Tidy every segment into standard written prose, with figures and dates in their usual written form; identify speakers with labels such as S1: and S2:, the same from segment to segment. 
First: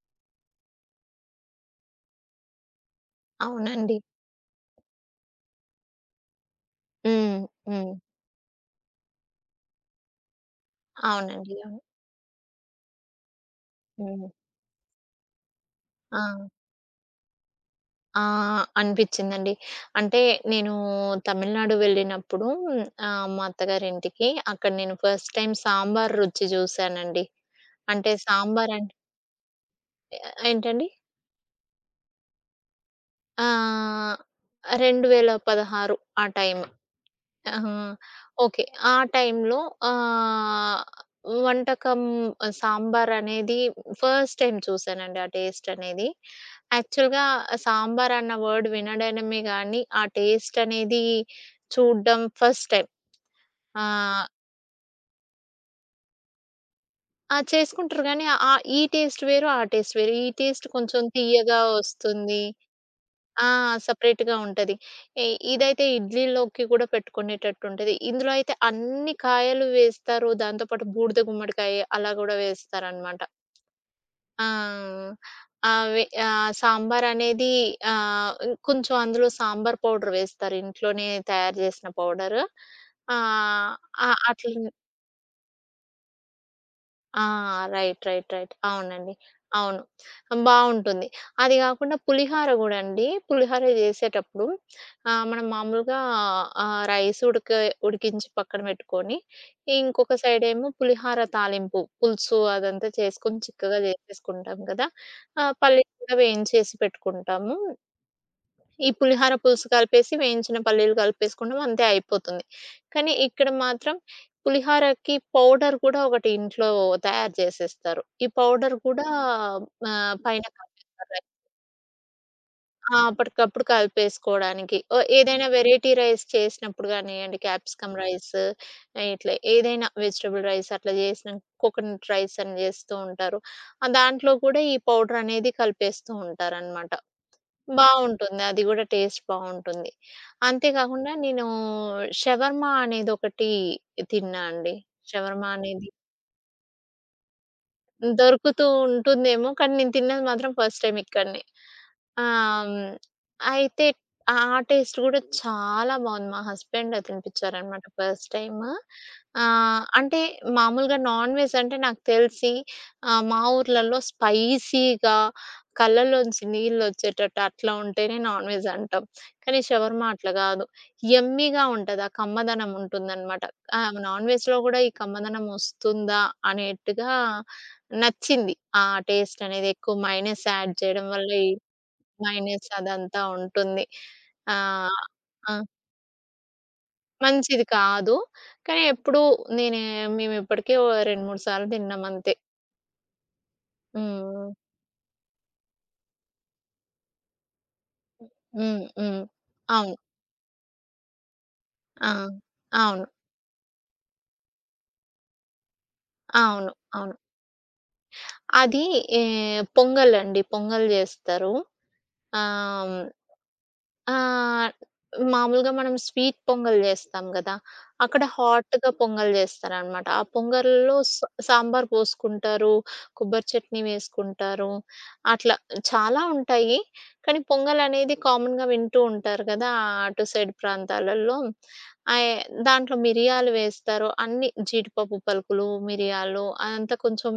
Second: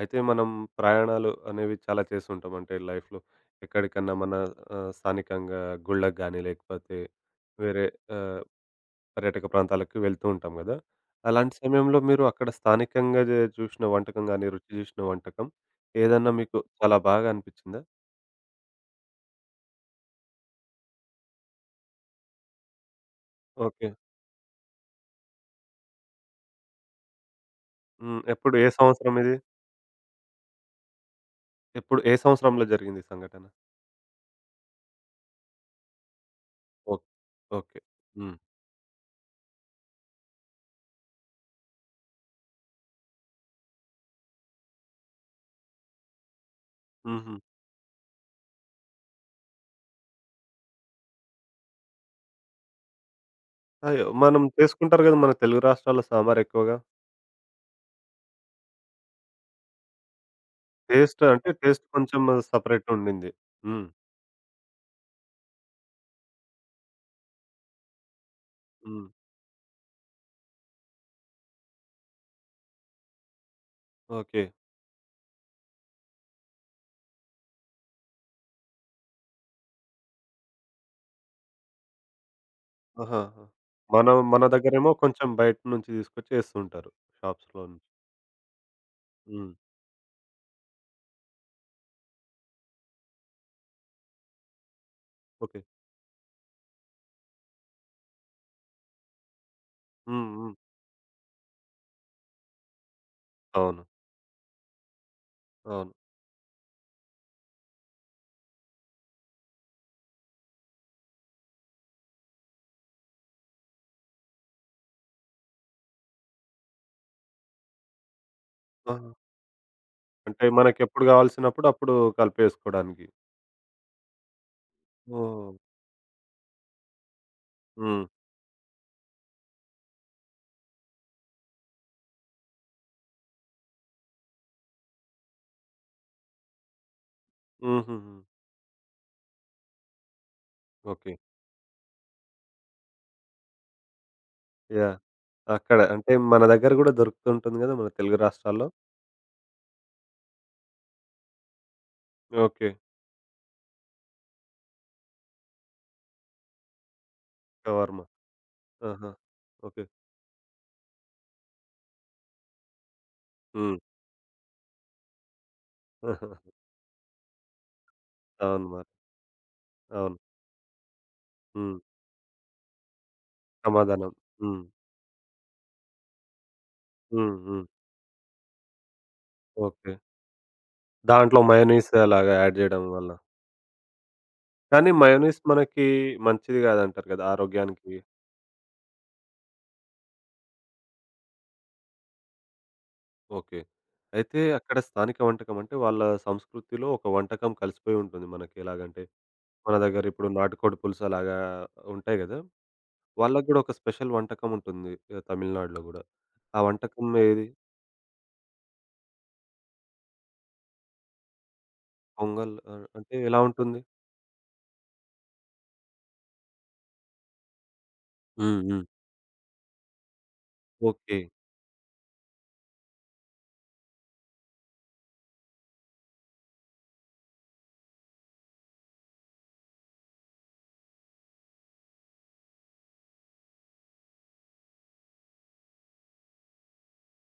S1: అయితే మనం ప్రయాణాలు అనేవి చాలా చేస్తుంటాం. అంటే లైఫ్‌లో
S2: అవునండి.
S1: ఎక్కడికన్నా మన స్థానికంగా గుళ్ళకి గాని, లేకపోతే
S2: హ్మ్.
S1: వేరే
S2: హ్మ్.
S1: ఆహ్, పర్యాటక ప్రాంతాలకు వెళ్తూ ఉంటాం గదా! అలాంటి
S2: అవునండి. అవును.
S1: సమయంలో మీరు అక్కడ స్థానికంగా చూసిన వంటకం
S2: హ్మ్.
S1: గాని, రుచి చూసిన వంటకం
S2: ఆ!
S1: ఏదన్నా మీకు చాలా బాగా అనిపిచ్చిందా?
S2: ఆ! అనిపిచ్చిందండి. అంటే నేను తమిళనాడు వెళ్ళినప్పుడు మా
S1: ఓకే.
S2: అత్తగారింటికి అక్కడ నేను ఫస్ట్ టైమ్ సాంబార్ రుచి చూసానండి. అంటే
S1: హ్మ్. ఎప్పుడు? ఏ
S2: సాంబార్ అంటే
S1: సంవత్సరం ఇది?
S2: ఏంటండి?
S1: ఎప్పుడు? ఏ సంవత్సరంలో జరిగింది ఈ సంఘటన?
S2: ఆహ్, 2016 ఆ టైమ్.
S1: ఓకే.
S2: ఆహా!
S1: ఓకే. హ్మ్.
S2: ఓకే. ఆ టైమ్‌లో ఆహ్, వంటకం ఆ, సాంబార్ అనేది ఫస్ట్ టైమ్ చూసానండి. ఆ టేస్ట్ అనేది. యాక్చువల్‌గా
S1: హుహు.
S2: సాంబార్ అన్న వర్డ్ వినడమే గానీ, ఆ టేస్ట్ అనేది చూడ్డం ఫస్ట్ టైం.
S1: అయ్యో!
S2: ఆహ్,
S1: మనం చేసుకుంటారు గదా! మన తెలుగు రాష్ట్రాల్లో సాంబారెక్కువగా.
S2: ఆ! చేసుకుంటారు గానీ, ఈ టేస్ట్ వేరు, ఆ టేస్ట్ వేరు. ఈ టేస్ట్ కొంచెం
S1: టేస్ట్ అంటే
S2: తియ్యగా
S1: టేస్ట్ కొంచెం
S2: వస్తుంది.
S1: సెపరేట్ ఉండింది.
S2: ఆ!
S1: హ్మ్.
S2: సెపరేట్‌గా ఉంటది. ఇ ఇదైతే ఇడ్లీలోకి కూడా పెట్టుకునేటట్టుంటది. ఇందులో అయితే
S1: హ్మ్.
S2: అన్ని కాయలు వేస్తారు. దాంతో పాటు బూడిద గుమ్మడికాయ అలా గూడా వేస్తారనమాట.
S1: ఓకే.
S2: ఆ! ఆహ్, వె సాంబారనేది ఆహ్, కొంచెం అందులో సాంబార్ పౌడర్ వేస్తారు. ఇంట్లోనే తయారు చేసిన పౌడరు.
S1: ఆహాహా!
S2: ఆహ్, ఆ!
S1: మన మన
S2: అట్లా
S1: దగ్గరేమో కొంచెం బయట నుంచి తీసుకొచ్చి ఏస్తుంటారు
S2: ఆ!
S1: షాప్స్‌లో నుంచి.
S2: రైట్. రైట్. రైట్. అవునండి.
S1: హ్మ్.
S2: అవును. బావుంటుంది. అది గాకుండా పులిహార గూడా అండి. పులిహార జేసేటప్పుడు మనం
S1: ఓకే.
S2: మామూలుగా రైస్ ఉడక ఉడికించి పక్కన బెట్టుకొని, ఇంకొక
S1: హ్మ్. హ్మ్.
S2: సైడేమో పులిహార తాలింపు, పులుసు అదంతా చేసుకొని చిక్కగా
S1: అవును.
S2: జేసేసుకుంటాం గదా!
S1: అవును.
S2: పల్లీలు కూడా వేయించేసి పెట్టుకుంటాము. ఈ పులిహార పులుసు కలిపేసి, వేయించిన పల్లీలు కలిపేసుకుంటాం అంతే అయిపోతుంది. కానీ ఇక్కడ మాత్రం పులిహారకి పౌడర్ కూడా ఒకటి ఇంట్లో తయారు చేసేస్తారు. ఈ పౌడర్ కూడా
S1: ఆహా!
S2: పైన
S1: అంటే మనకెప్పుడు
S2: కలిపేస్తారు. లైక్
S1: కావాల్సినప్పుడు అప్పుడు
S2: ఆ!
S1: కలిపేసుకోవడానికి.
S2: అప్పటికప్పుడు కలిపేసుకోవడానికి. ఓ ఏదైనా
S1: ఓహ్!
S2: వెరైటీ రైస్ చేసినప్పుడు గానియండి, క్యాప్సికమ్
S1: హ్మ్.
S2: రైస్ ఇట్లా ఏదైనా వెజిటబుల్ రైస్ అట్లా చేసినా కోకోనట్ రైస్ అని చేస్తూ ఉంటారు. దాంట్లో కూడా ఈ పౌడర్ అనేది కలిపేస్తూ ఉంటారనమాట.
S1: హుహుహు.
S2: బావుంటుంది. అది గూడా టేస్ట్ బావుంటుంది. అంతే కాకుండా
S1: ఓకే.
S2: నేను షవర్మా అనేదొకటి తిన్నా అండి.
S1: యాహ్!
S2: షవర్మా
S1: అక్కడ
S2: అనేది
S1: అంటే మన దగ్గర కూడా దొరుకుతుంటుంది కదా! మన తెలుగు
S2: దొరుకుతూ
S1: రాష్ట్రాల్లో.
S2: ఉంటుందేమో. కానీ నేను తిన్నది మాత్రం ఫస్ట్ టైమ్ ఇక్కడనే. ఆహ్,
S1: ఓకే.
S2: హ్మ్. అయితే ఆ టేస్ట్ గూడా చాలా బావుంది. మా హస్బెండ్ తినిపిచ్చారనమాట
S1: షవర్మ.
S2: First time.
S1: ఆహా! ఓకే.
S2: అంటే మామూలుగా నాన్ వెజ్ అంటే నాకు తెలిసి మా
S1: హ్మ్.
S2: ఊర్లలో స్పైసీగా కళ్ళలోంచి నీళ్ళొచ్చేటట్టు అట్లా ఉంటేనే నాన్
S1: అవును
S2: వెజ్
S1: మరి.
S2: అంటాం. కానీ షవర్మా
S1: అవును.
S2: అట్లా గాదు. యమ్మీగా
S1: హ్మ్.
S2: ఉంటది. ఆ కమ్మదనం ఉంటుందనమాట.
S1: సమాధానం.
S2: నాన్ వెజ్‌లో
S1: హ్మ్.
S2: గూడా ఈ కమ్మదనం ఒస్తుందా అనేట్టుగా
S1: హ్మ్. హ్మ్.
S2: నచ్చింది. ఆ టేస్ట్ అనేది
S1: ఓకే.
S2: ఎక్కువ మయోనైస్ యాడ్ చేయడం వల్ల
S1: దాంట్లో
S2: ఈ
S1: మయోనైస్ అలాగా యాడ్
S2: మయోనైస్
S1: జేయడం వల్ల.
S2: అదంతా ఉంటుంది.
S1: కానీ
S2: ఆహ్,
S1: మయోనైస్
S2: ఆ!
S1: మనకి మంచిది గాదంటారు గదా!
S2: మంచిది
S1: ఆరోగ్యానికి.
S2: కాదు. కానీ ఎప్పుడు నేనే మేమిప్పటికే ఓ 2, 3 సార్లు తిన్నాం అంతే.
S1: ఓకే. అయితే
S2: హ్మ్.
S1: అక్కడ స్థానిక వంటకం అంటే వాళ్ళ సంస్కృతిలో ఒక వంటకం కలిసిపోయి ఉంటుంది మనకి.
S2: హ్మ్.
S1: ఎలాగంటే
S2: హ్మ్.
S1: మన
S2: అవును.
S1: దగ్గర ఇప్పుడు నాటుకోడి పులుసు అలాగా
S2: ఆ!
S1: ఉంటాయి గదా!
S2: అవును.
S1: వాళ్ళకి గూడా ఒక స్పెషల్ వంటకం ఉంటుంది. తమిళనాడులో గూడా. ఆ
S2: అవును. అవును.
S1: వంటకం ఏది?
S2: అది ఏ పొంగలండి. పొంగల్ జేస్తారు.
S1: పొంగల్
S2: ఆహ్ హ్మ్.
S1: అంటే ఎలా ఉంటుంది?
S2: ఆ! మామూలుగా మనం స్వీట్ పొంగల్ జేస్తాం గదా! అక్కడ
S1: హ్మ్. హ్మ్.
S2: హాట్‌గా పొంగల్ జేస్తారనమాట. ఆ పొంగల్‌లో
S1: ఓకే.
S2: సాంబార్ పోసుకుంటారు, కొబ్బరి చట్నీ వేసుకుంటారు. అట్లా చాలా ఉంటాయి. కానీ పొంగల్ అనేది కామన్‌గా వింటూ ఉంటారు గదా! అటు సైడ్ ప్రాంతాలలో. ఆహ్, దాంట్లో మిరియాలు వేస్తారు. అన్ని జీడిపప్పు పలుకులు, మిరియాలు అదంతా కొంచెం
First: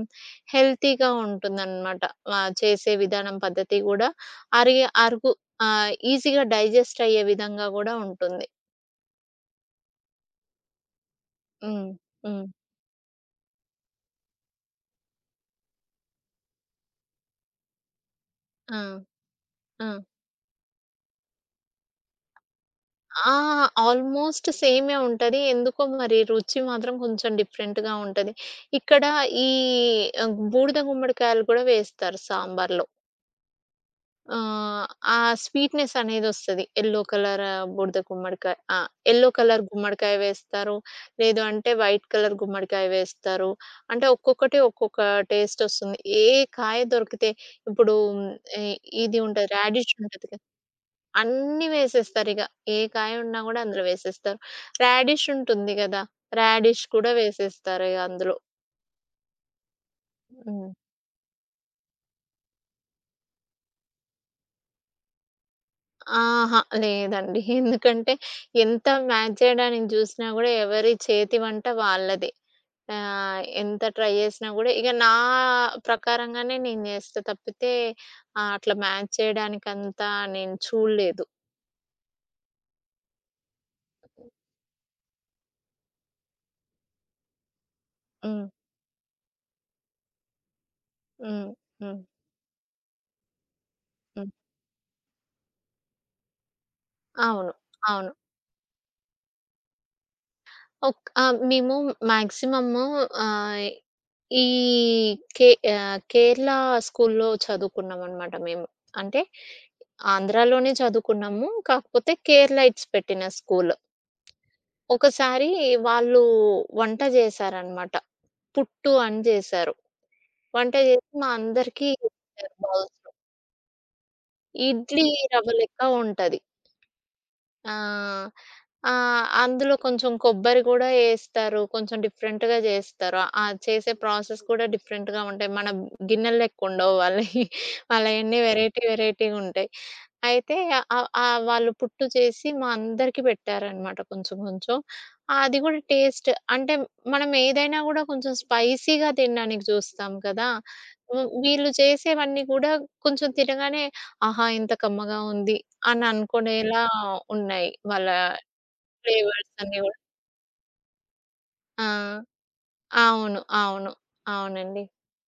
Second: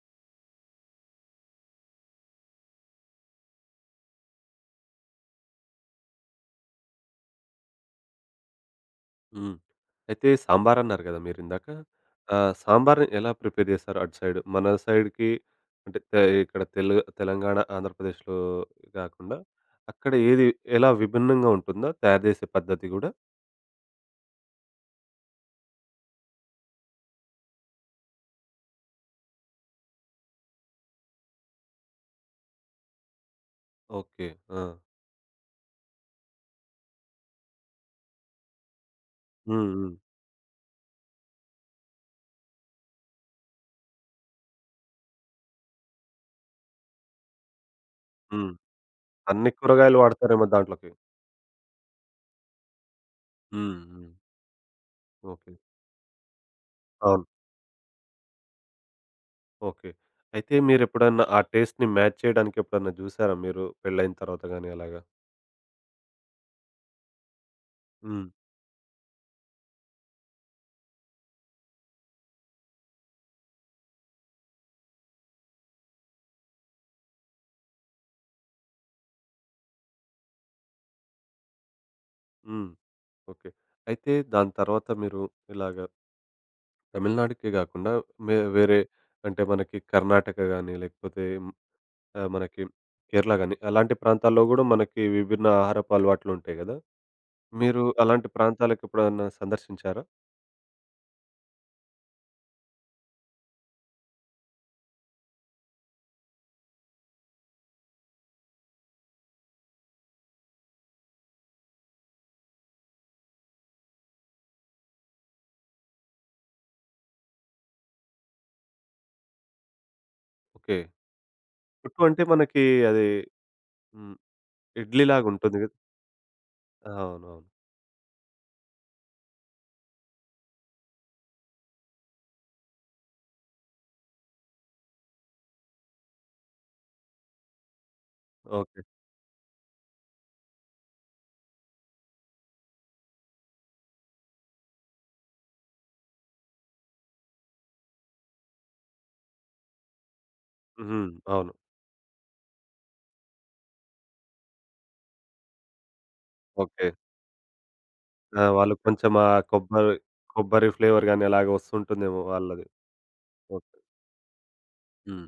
S2: హెల్తీగా ఉంటుందనమాట. చేసే విధానం పద్ధతి గూడా. అరిగే అరుగు ఆ! ఈజీగా డైజెస్ట్ అయ్యే విధంగా గూడా ఉంటుంది.
S1: హ్మ్. అయితే సాంబారన్నారు గదా మీరిందాక.
S2: హ్మ్. హ్మ్.
S1: సాంబార్‌ని ఎలా ప్రిపేర్ జేస్తారు అటు సైడ్? మన సైడ్‌కి అంటే ఇక్కడ తెలంగాణ, ఆంధ్రప్రదేశ్‌లో
S2: ఆ!
S1: గాకుండా
S2: ఆ!
S1: అక్కడ ఏది ఎలా విభిన్నంగా ఉంటుందా? తయారు జేసే పద్ధతి గూడా?
S2: ఆ! ఆల్‌మోస్ట్ సేమే ఉంటది. ఎందుకో మరి రుచి మాత్రం కొంచెం డిఫరెంట్‌గా ఉంటది. ఇక్కడ ఈ బూడిద గుమ్మడికాయలు కూడా వేస్తారు సాంబార్‌లో.
S1: ఓకే. ఆ!
S2: ఆహ్, ఆ స్వీట్‌నెస్ అనేదొస్తది. యెల్లో కలర్ బూడిద గుమ్మడికాయ ఆ! యెల్లో కలర్
S1: హ్మ్. హ్మ్.
S2: గుమ్మడికాయ వేస్తారు. లేదు అంటే వైట్ కలర్ గుమ్మడికాయ వేస్తారు. అంటే ఒక్కొక్కటి ఒక్కొక్క టేస్టొస్తుంది. ఏ కాయ దొరికితే ఇప్పుడు
S1: హ్మ్.
S2: ఇ ఇది ఉంటది.
S1: అన్ని
S2: రాడిష్
S1: కూరగాయలు
S2: ఉంటది కదా!
S1: వాడతారేమో దాంట్లోకి.
S2: అన్నీ వేసేస్తారిగ. ఏ కాయ ఉన్నా గూడా
S1: హ్మ్.
S2: అందులో
S1: హ్మ్.
S2: వేసేస్తారు. Radish
S1: okay.
S2: ఉంటుంది గదా! రాడిష్ కూడా
S1: అవును.
S2: వేసేస్తారిగ అందులో.
S1: ఓకే. అయితే
S2: హ్మ్.
S1: మీరెప్పుడన్నా ఆ టేస్ట్‌ని మ్యాచ్ చేయడానికి ఎప్పుడన్నా జూసారా మీరు పెళ్ళైన తర్వాత గాని అలాగా?
S2: ఆహా! లేదండి. ఎందుకంటే
S1: హ్మ్.
S2: ఎంత మ్యాచ్ చేయడానికి జూసినా గూడా ఎవరి చేతి వంట వాళ్ళదే. ఎంత ట్రై జేసినా గూడా ఇగ నా ప్రకారంగానే నేను జేస్తా తప్పితే అట్లా మ్యాచ్ చేయడానికంతా నేను చూడలేదు.
S1: హ్మ్. ఓకే. అయితే దాని తర్వాత మీరు ఇలాగ తమిళనాడుకే గాకుండా
S2: హ్మ్.
S1: వేరే అంటే మనకి కర్ణాటక గాని, లేకపోతే
S2: హ్మ్. హ్మ్.
S1: మనకి కేరళ గాని, అలాంటి
S2: హ్మ్.
S1: ప్రాంతాల్లో గూడా మనకి విభిన్న ఆహారపు అలవాట్లుంటాయి గదా!
S2: అవును.
S1: మీరు
S2: అవును.
S1: అలాంటి ప్రాంతాలకెప్పుడన్నా సందర్శించారా?
S2: మేము మాక్సిమము ఆహ్ ఈ కే కేరళ స్కూల్‌లో చదువుకున్నామనమాట మేము. అంటే ఆంధ్రాలోనే చదువుకున్నాము. కాకపోతే కేరళైట్స్ పెట్టిన స్కూల్. ఒకసారి వాళ్ళు వంట జేశారనమాట. పుట్టు అని జేశారు. వంట
S1: ఓకే.
S2: జేసి మా అందరికీ
S1: పుట్టు అంటే
S2: ఇచ్చారు
S1: మనకి అది
S2: బౌల్స్‌లో.
S1: హ్మ్. ఇడ్లీ
S2: ఇడ్లీ రవ్వ
S1: లాగుంటుంది గదా!
S2: లెక్క ఉంటది.
S1: అవునవును.
S2: ఆ! ఆ! అందులో కొంచెం కొబ్బరి గూడా యేస్తారు. కొంచెం డిఫరెంట్‌గా జేస్తారు. ఆ చేసే ప్రాసెస్ కూడా డిఫరెంట్‌గా ఉంటాయి. మన గిన్నెలు లెక్కుండవు వాళ్ళయి. వాళ్ళయన్నీ
S1: ఓకే.
S2: వెరైటీ వెరైటీగుంటాయి. అయితే ఆహ్, ఆహ్, వాళ్ళు పుట్టు చేసి మా అందరికీ పెట్టారనమాట కొంచెం కొంచెం. అది గూడా టేస్ట్ అంటే మనం ఏదైనా గూడా కొంచెం స్పైసీగా తినడానికి చూస్తాం కదా!
S1: హ్మ్.
S2: హ్మ్.
S1: అవును.
S2: వీళ్ళు చేసేవన్నీ కూడా కొంచెం తినగానే ఆహా! ఇంత కమ్మగా ఉంది అని అనుకునేలా
S1: ఓకే.
S2: ఉన్నాయి. వాళ్ళ
S1: ఆ! వాళ్ళు కొంచెం ఆ
S2: ఫ్లేవర్స్ అన్నీ
S1: కొబ్బరి
S2: గూడా.
S1: కొబ్బరి ఫ్లేవర్ గాని అలాగ
S2: ఆ!
S1: వస్తుంటుందేమో వాళ్ళది.
S2: అవును.
S1: ఓకే.
S2: అవును. అవునండి.
S1: హ్మ్.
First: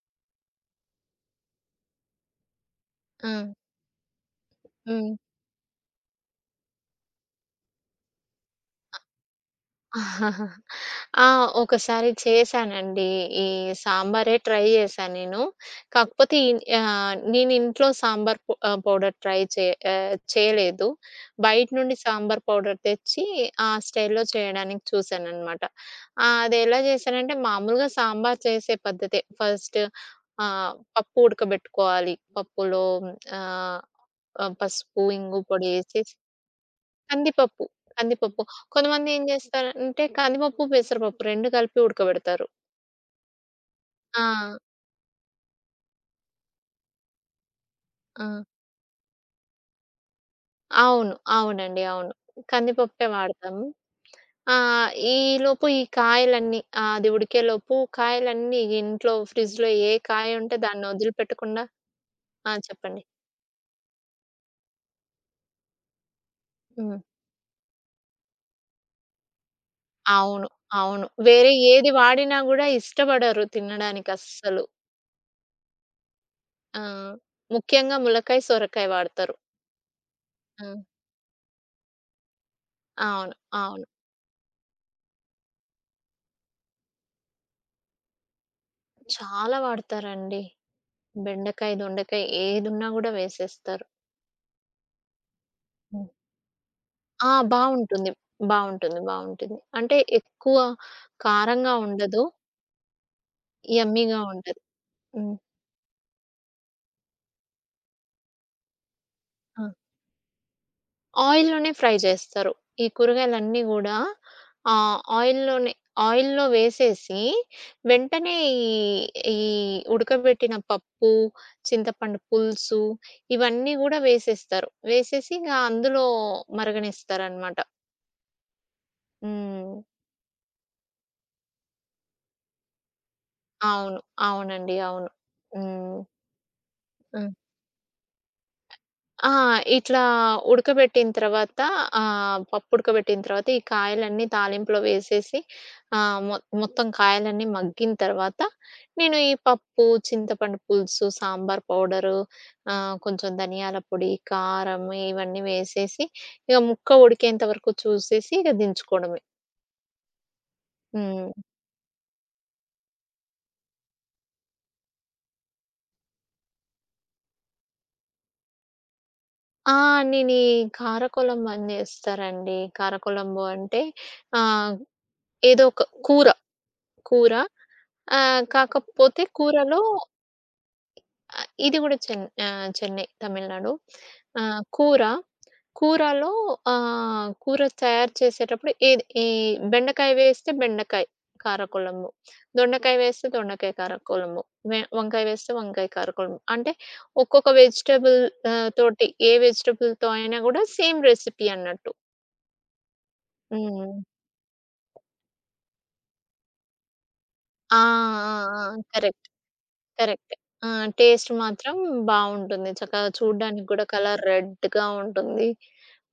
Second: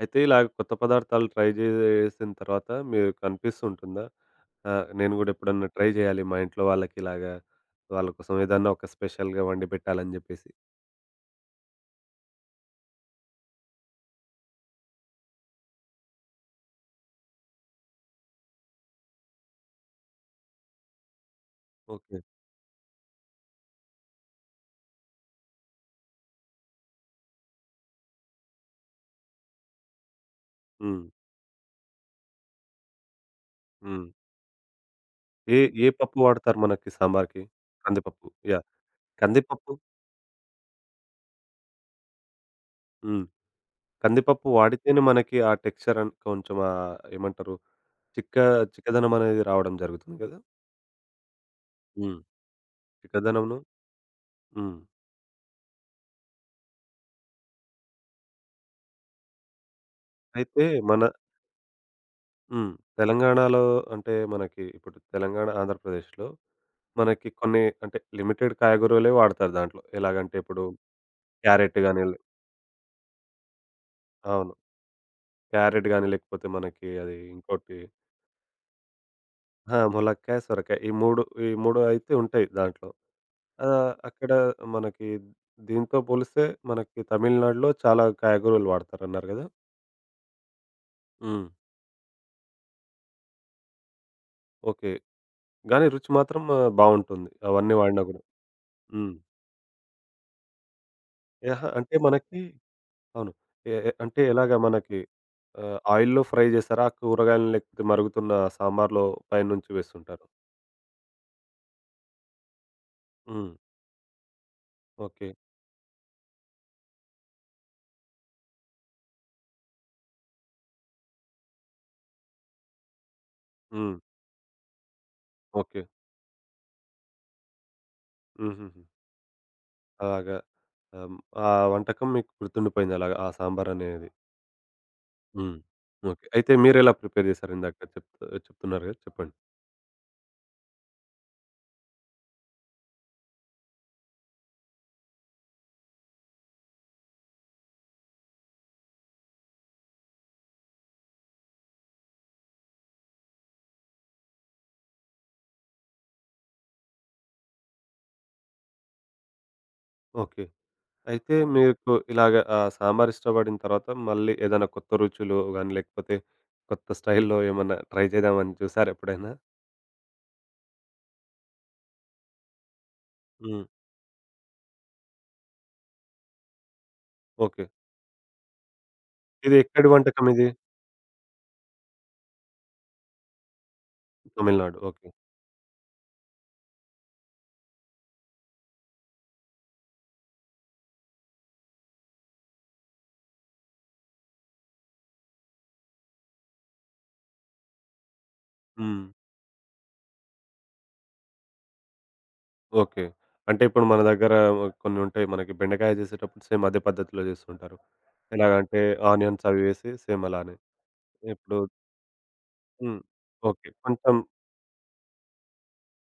S1: అయితే ఇలాగ కొత్త పదార్థాలు ట్రై జేసిన తర్వాత మీకు
S2: ఆ!
S1: అనిపిస్తుంటుందా?
S2: హ్మ్.
S1: నేను గూడా ఎప్పుడన్నా ట్రై జేయాలి మా ఇంట్లో వాళ్ళకి ఇలాగా వాళ్ళ కోసం ఏదన్నా ఒక స్పెషల్‌గా వండి పెట్టాలని జెప్పేసి.
S2: ఆ! ఒకసారి చేశానండి. ఈ సాంబారే ట్రై చేశా నేను. కాకపోతే నేను ఇంట్లో పౌడర్ ట్రై చే చేయలేదు. బయట నుండి
S1: ఓకే.
S2: సాంబార్ పౌడర్ తెచ్చి ఆ స్టైల్‌లో చేయడానికి చూశాననమాట. అదెలా చేశానంటే మామూలుగా సాంబార్ చేసే పద్ధతే. ఫస్ట్
S1: హ్మ్.
S2: పప్పు ఉడకబెట్టుకోవాలి. పప్పులో ఆహ్,
S1: హ్మ్.
S2: ఆహ్, పసుపు, ఇంగు
S1: ఏ
S2: పొడి
S1: ఏ
S2: ఏసి
S1: పప్పు వాడతారు మనకి సాంబార్‌కి?
S2: కందిపప్పు.
S1: కందిపప్పు.
S2: కందిపప్పు.
S1: యాహ్!
S2: కొంతమంది ఏం
S1: కందిపప్పు
S2: జేస్తారంటే కందిపప్పు, పెసరపప్పు 2 కలిపి ఉడకబెడతారు.
S1: హ్మ్. కందిపప్పు
S2: ఆ!
S1: వాడితేనే మనకి ఆ టెక్స్చర్ కొంచెం ఏమంటారు చిక్క
S2: ఆ!
S1: చిక్కదనం అనేది రావడం జరుగుతుంది గదా!
S2: అవును. అవునండి. అవును.
S1: హ్మ్.
S2: కందిపప్పే
S1: చిక్కదనంను
S2: వాడతాము. ఆ!
S1: హ్మ్.
S2: ఈలోపు ఈ కాయలన్నీ అది ఉడికేలోపు కాయలన్నీ ఇంట్లో ఫ్రిడ్జ్‌లో ఏ కాయుంటే
S1: అయితే
S2: దాన్ని
S1: మన
S2: వదిలిపెట్టకుండా ఆ!
S1: హ్మ్.
S2: చెప్పండి.
S1: తెలంగాణలో అంటే మనకి ఇప్పుడు తెలంగాణ, ఆంధ్రప్రదేశ్‌లో
S2: హ్మ్.
S1: మనకి కొన్ని అంటే లిమిటెడ్ కాయగూరలే వాడతారు దాంట్లో. ఎలాగంటే
S2: అవును.
S1: ఇప్పుడు
S2: అవును. వేరే
S1: క్యారెట్
S2: ఏది
S1: గాని
S2: వాడినా గూడా ఇష్టపడరు
S1: అవును.
S2: తినడానికస్సలు.
S1: క్యారెట్ గాని లేకపోతే
S2: ఆ!
S1: మనకి అది ఇంకోటి
S2: ముఖ్యంగా ములక్కాయ, సొరకాయ వాడతారు.
S1: ఆ! ములక్కాయ,
S2: ఆ!
S1: సొరకాయ ఈ 3 అయితే ఉంటాయి దాంట్లో.
S2: అవును. అవును.
S1: అక్కడ మనకి దీంతో పోలిస్తే మనకి తమిళనాడులో చాలా కాయగూరలు వాడతారన్నారు గదా!
S2: చాలా వాడతారండి.
S1: హ్మ్.
S2: బెండకాయ, దొండకాయ ఏదున్నా గూడా వేసేస్తారు.
S1: ఓకే. గానీ
S2: హ్మ్.
S1: రుచి మాత్రం బావుంటుంది.
S2: ఆ!
S1: అవన్నీ వాడినా
S2: బావుంటుంది.
S1: గూడా.
S2: బావుంటుంది.
S1: హ్మ్.
S2: బావుంటుంది. అంటే ఎక్కువ
S1: యాహ్!
S2: కారంగా
S1: అంటే
S2: ఉండదు.
S1: మనకి అవును. ఎ ఎ
S2: యమ్మీగా
S1: అంటే ఎలాగా
S2: ఉంటది.
S1: మనకి
S2: హ్మ్.
S1: ఆయిల్‌లో ఫ్రై జేస్తారా? కూరగాయలను లేకపోతే మరుగుతున్న సాంబార్‌లో
S2: ఆ!
S1: పైనుంచి వేస్తుంటారు.
S2: ఆయిల్‌లోనే ఫ్రై జేస్తారు. ఈ
S1: హ్మ్.
S2: కూరగాయలన్నీ గూడా
S1: ఓకే.
S2: ఆయిల్‌లోనే ఆయిల్‌లో వేసేసి వెంటనే ఈ, ఈ ఉడకబెట్టిన పప్పు, చింతపండు పులుసు ఇవన్నీ
S1: హ్మ్.
S2: గూడా వేసేస్తారు. వేసేసి ఇంగ
S1: ఓకే.
S2: అందులో మరగనిస్తారనమాట.
S1: హుహుహు.
S2: హ్మ్.
S1: అలాగా ఆహ్, ఆ వంటకం మీకు గుర్తుండిపోయింది అలాగా ఆ
S2: అవును.
S1: సాంబారనేది.
S2: అవునండి. అవును.
S1: హ్మ్.
S2: హ్మ్.
S1: ఓకే. అయితే మీరెలా ప్రిపేర్
S2: హ్మ్.
S1: జేశారు? ఇందాక చెప్తున్నారు గదా!
S2: ఆ!
S1: చెప్పండి.
S2: ఇట్లా ఉడకబెట్టిన తర్వాత పప్పు ఉడకబెట్టిన తర్వాత ఈ కాయలన్నీ తాలింపులో వేసేసి ఆహ్, మొ మొత్తం కాయలన్నీ మగ్గిన తర్వాత నేను ఈ పప్పు, చింతపండు పులుసు, సాంబార్ పౌడరు కొంచెం ధనియాల పొడి, కారం ఇవన్నీ వేసేసి ఇక ముక్క ఉడికేంత వరకు చూసేసి ఇక దించుకోవడమే.
S1: ఓకే.
S2: హ్మ్.
S1: అయితే మీకు ఇలాగ ఆ సాంబార్ ఇష్టపడిన తర్వాత మళ్ళీ ఏదైనా కొత్త రుచులు గాని, లేకపోతే కొత్త స్టైల్‌లో ఏమన్నా ట్రై చేద్దామని చూసారా ఎప్పుడైనా?
S2: ఆ! నేను ఈ కారకొలంబు అని చేస్తారండి. కారకొలంబు
S1: హ్మ్.
S2: అంటే ఆహ్ ఏదో ఒక కూర, కూర.
S1: ఓకే.
S2: కాకపోతే
S1: ఇది
S2: కూరలో
S1: ఎక్కడి వంటకం ఇది?
S2: ఇది గూడా చెన్ ఆహ్, చెన్నై, తమిళనాడు. ఆహ్,
S1: తమిళనాడు.
S2: కూర,
S1: ఓకే.
S2: కూరలో కూర తయారు చేసేటప్పుడు ఏది ఈ బెండకాయ వేస్తే బెండకాయ కారకొలంబు, దొండకాయ వేస్తే దొండకాయ కారకొలంబు, వంకాయ వేస్తే వంకాయ కారకొలంబు. అంటే ఒక్కొక్క వెజిటబుల్
S1: హ్మ్.
S2: తోటి ఏ వెజిటబుల్‌తో అయినా గూడా సేమ్ రెసిపీ అన్నట్టు.
S1: ఓకే. అంటే ఇప్పుడు
S2: హ్మ్.
S1: మన దగ్గర కొన్ని ఉంటాయి. మనకి బెండకాయ చేసేటప్పుడు సేమ్ అదే పద్ధతిలో చేస్తుంటారు.
S2: ఆ! ఆ! ఆ!
S1: ఎలాగంటే
S2: కరెక్ట్.
S1: ఆనియన్స్ అవి వేసి సేమ్
S2: కరెక్ట్.
S1: అలానే.
S2: ఆ! టేస్ట్
S1: ఇప్పుడు
S2: మాత్రం బావుంటుంది.
S1: హ్మ్.
S2: చక్కగా చూడ్డానికి
S1: ఓకే.
S2: గూడా
S1: కొంచెం
S2: కలర్ రెడ్‌గా ఉంటుంది.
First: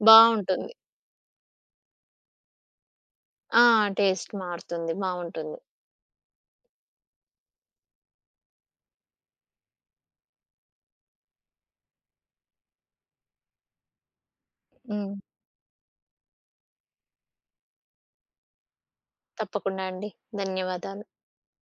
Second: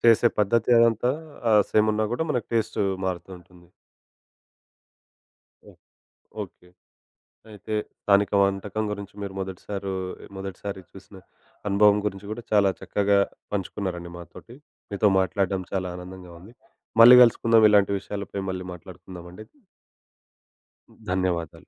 S1: చేసే పద్ధతి
S2: బావుంటుంది.
S1: అదంతా సేమ్ ఉన్నా కూడా మనకు టేస్ట్ మారుతూ
S2: ఆ!
S1: ఉంటుంది.
S2: టేస్ట్ మారుతుంది. బావుంటుంది.
S1: ఓహ్! ఓకే. అయితే స్థానిక వంటకం గురించి మీరు మొదటిసారి చూసిన అనుభవం గురించి కూడా చాలా చక్కగా పంచుకున్నారండి మాతోటి. మీతో
S2: హ్మ్.
S1: మాట్లాడడం చాలా ఆనందంగా ఉంది. మళ్ళీ కలుసుకుందాం. ఇలాంటి విషయాలపై మళ్ళీ మాట్లాడుకుందామండి.
S2: తప్పకుండా అండి. ధన్యవాదాలు.
S1: ధన్యవాదాలు.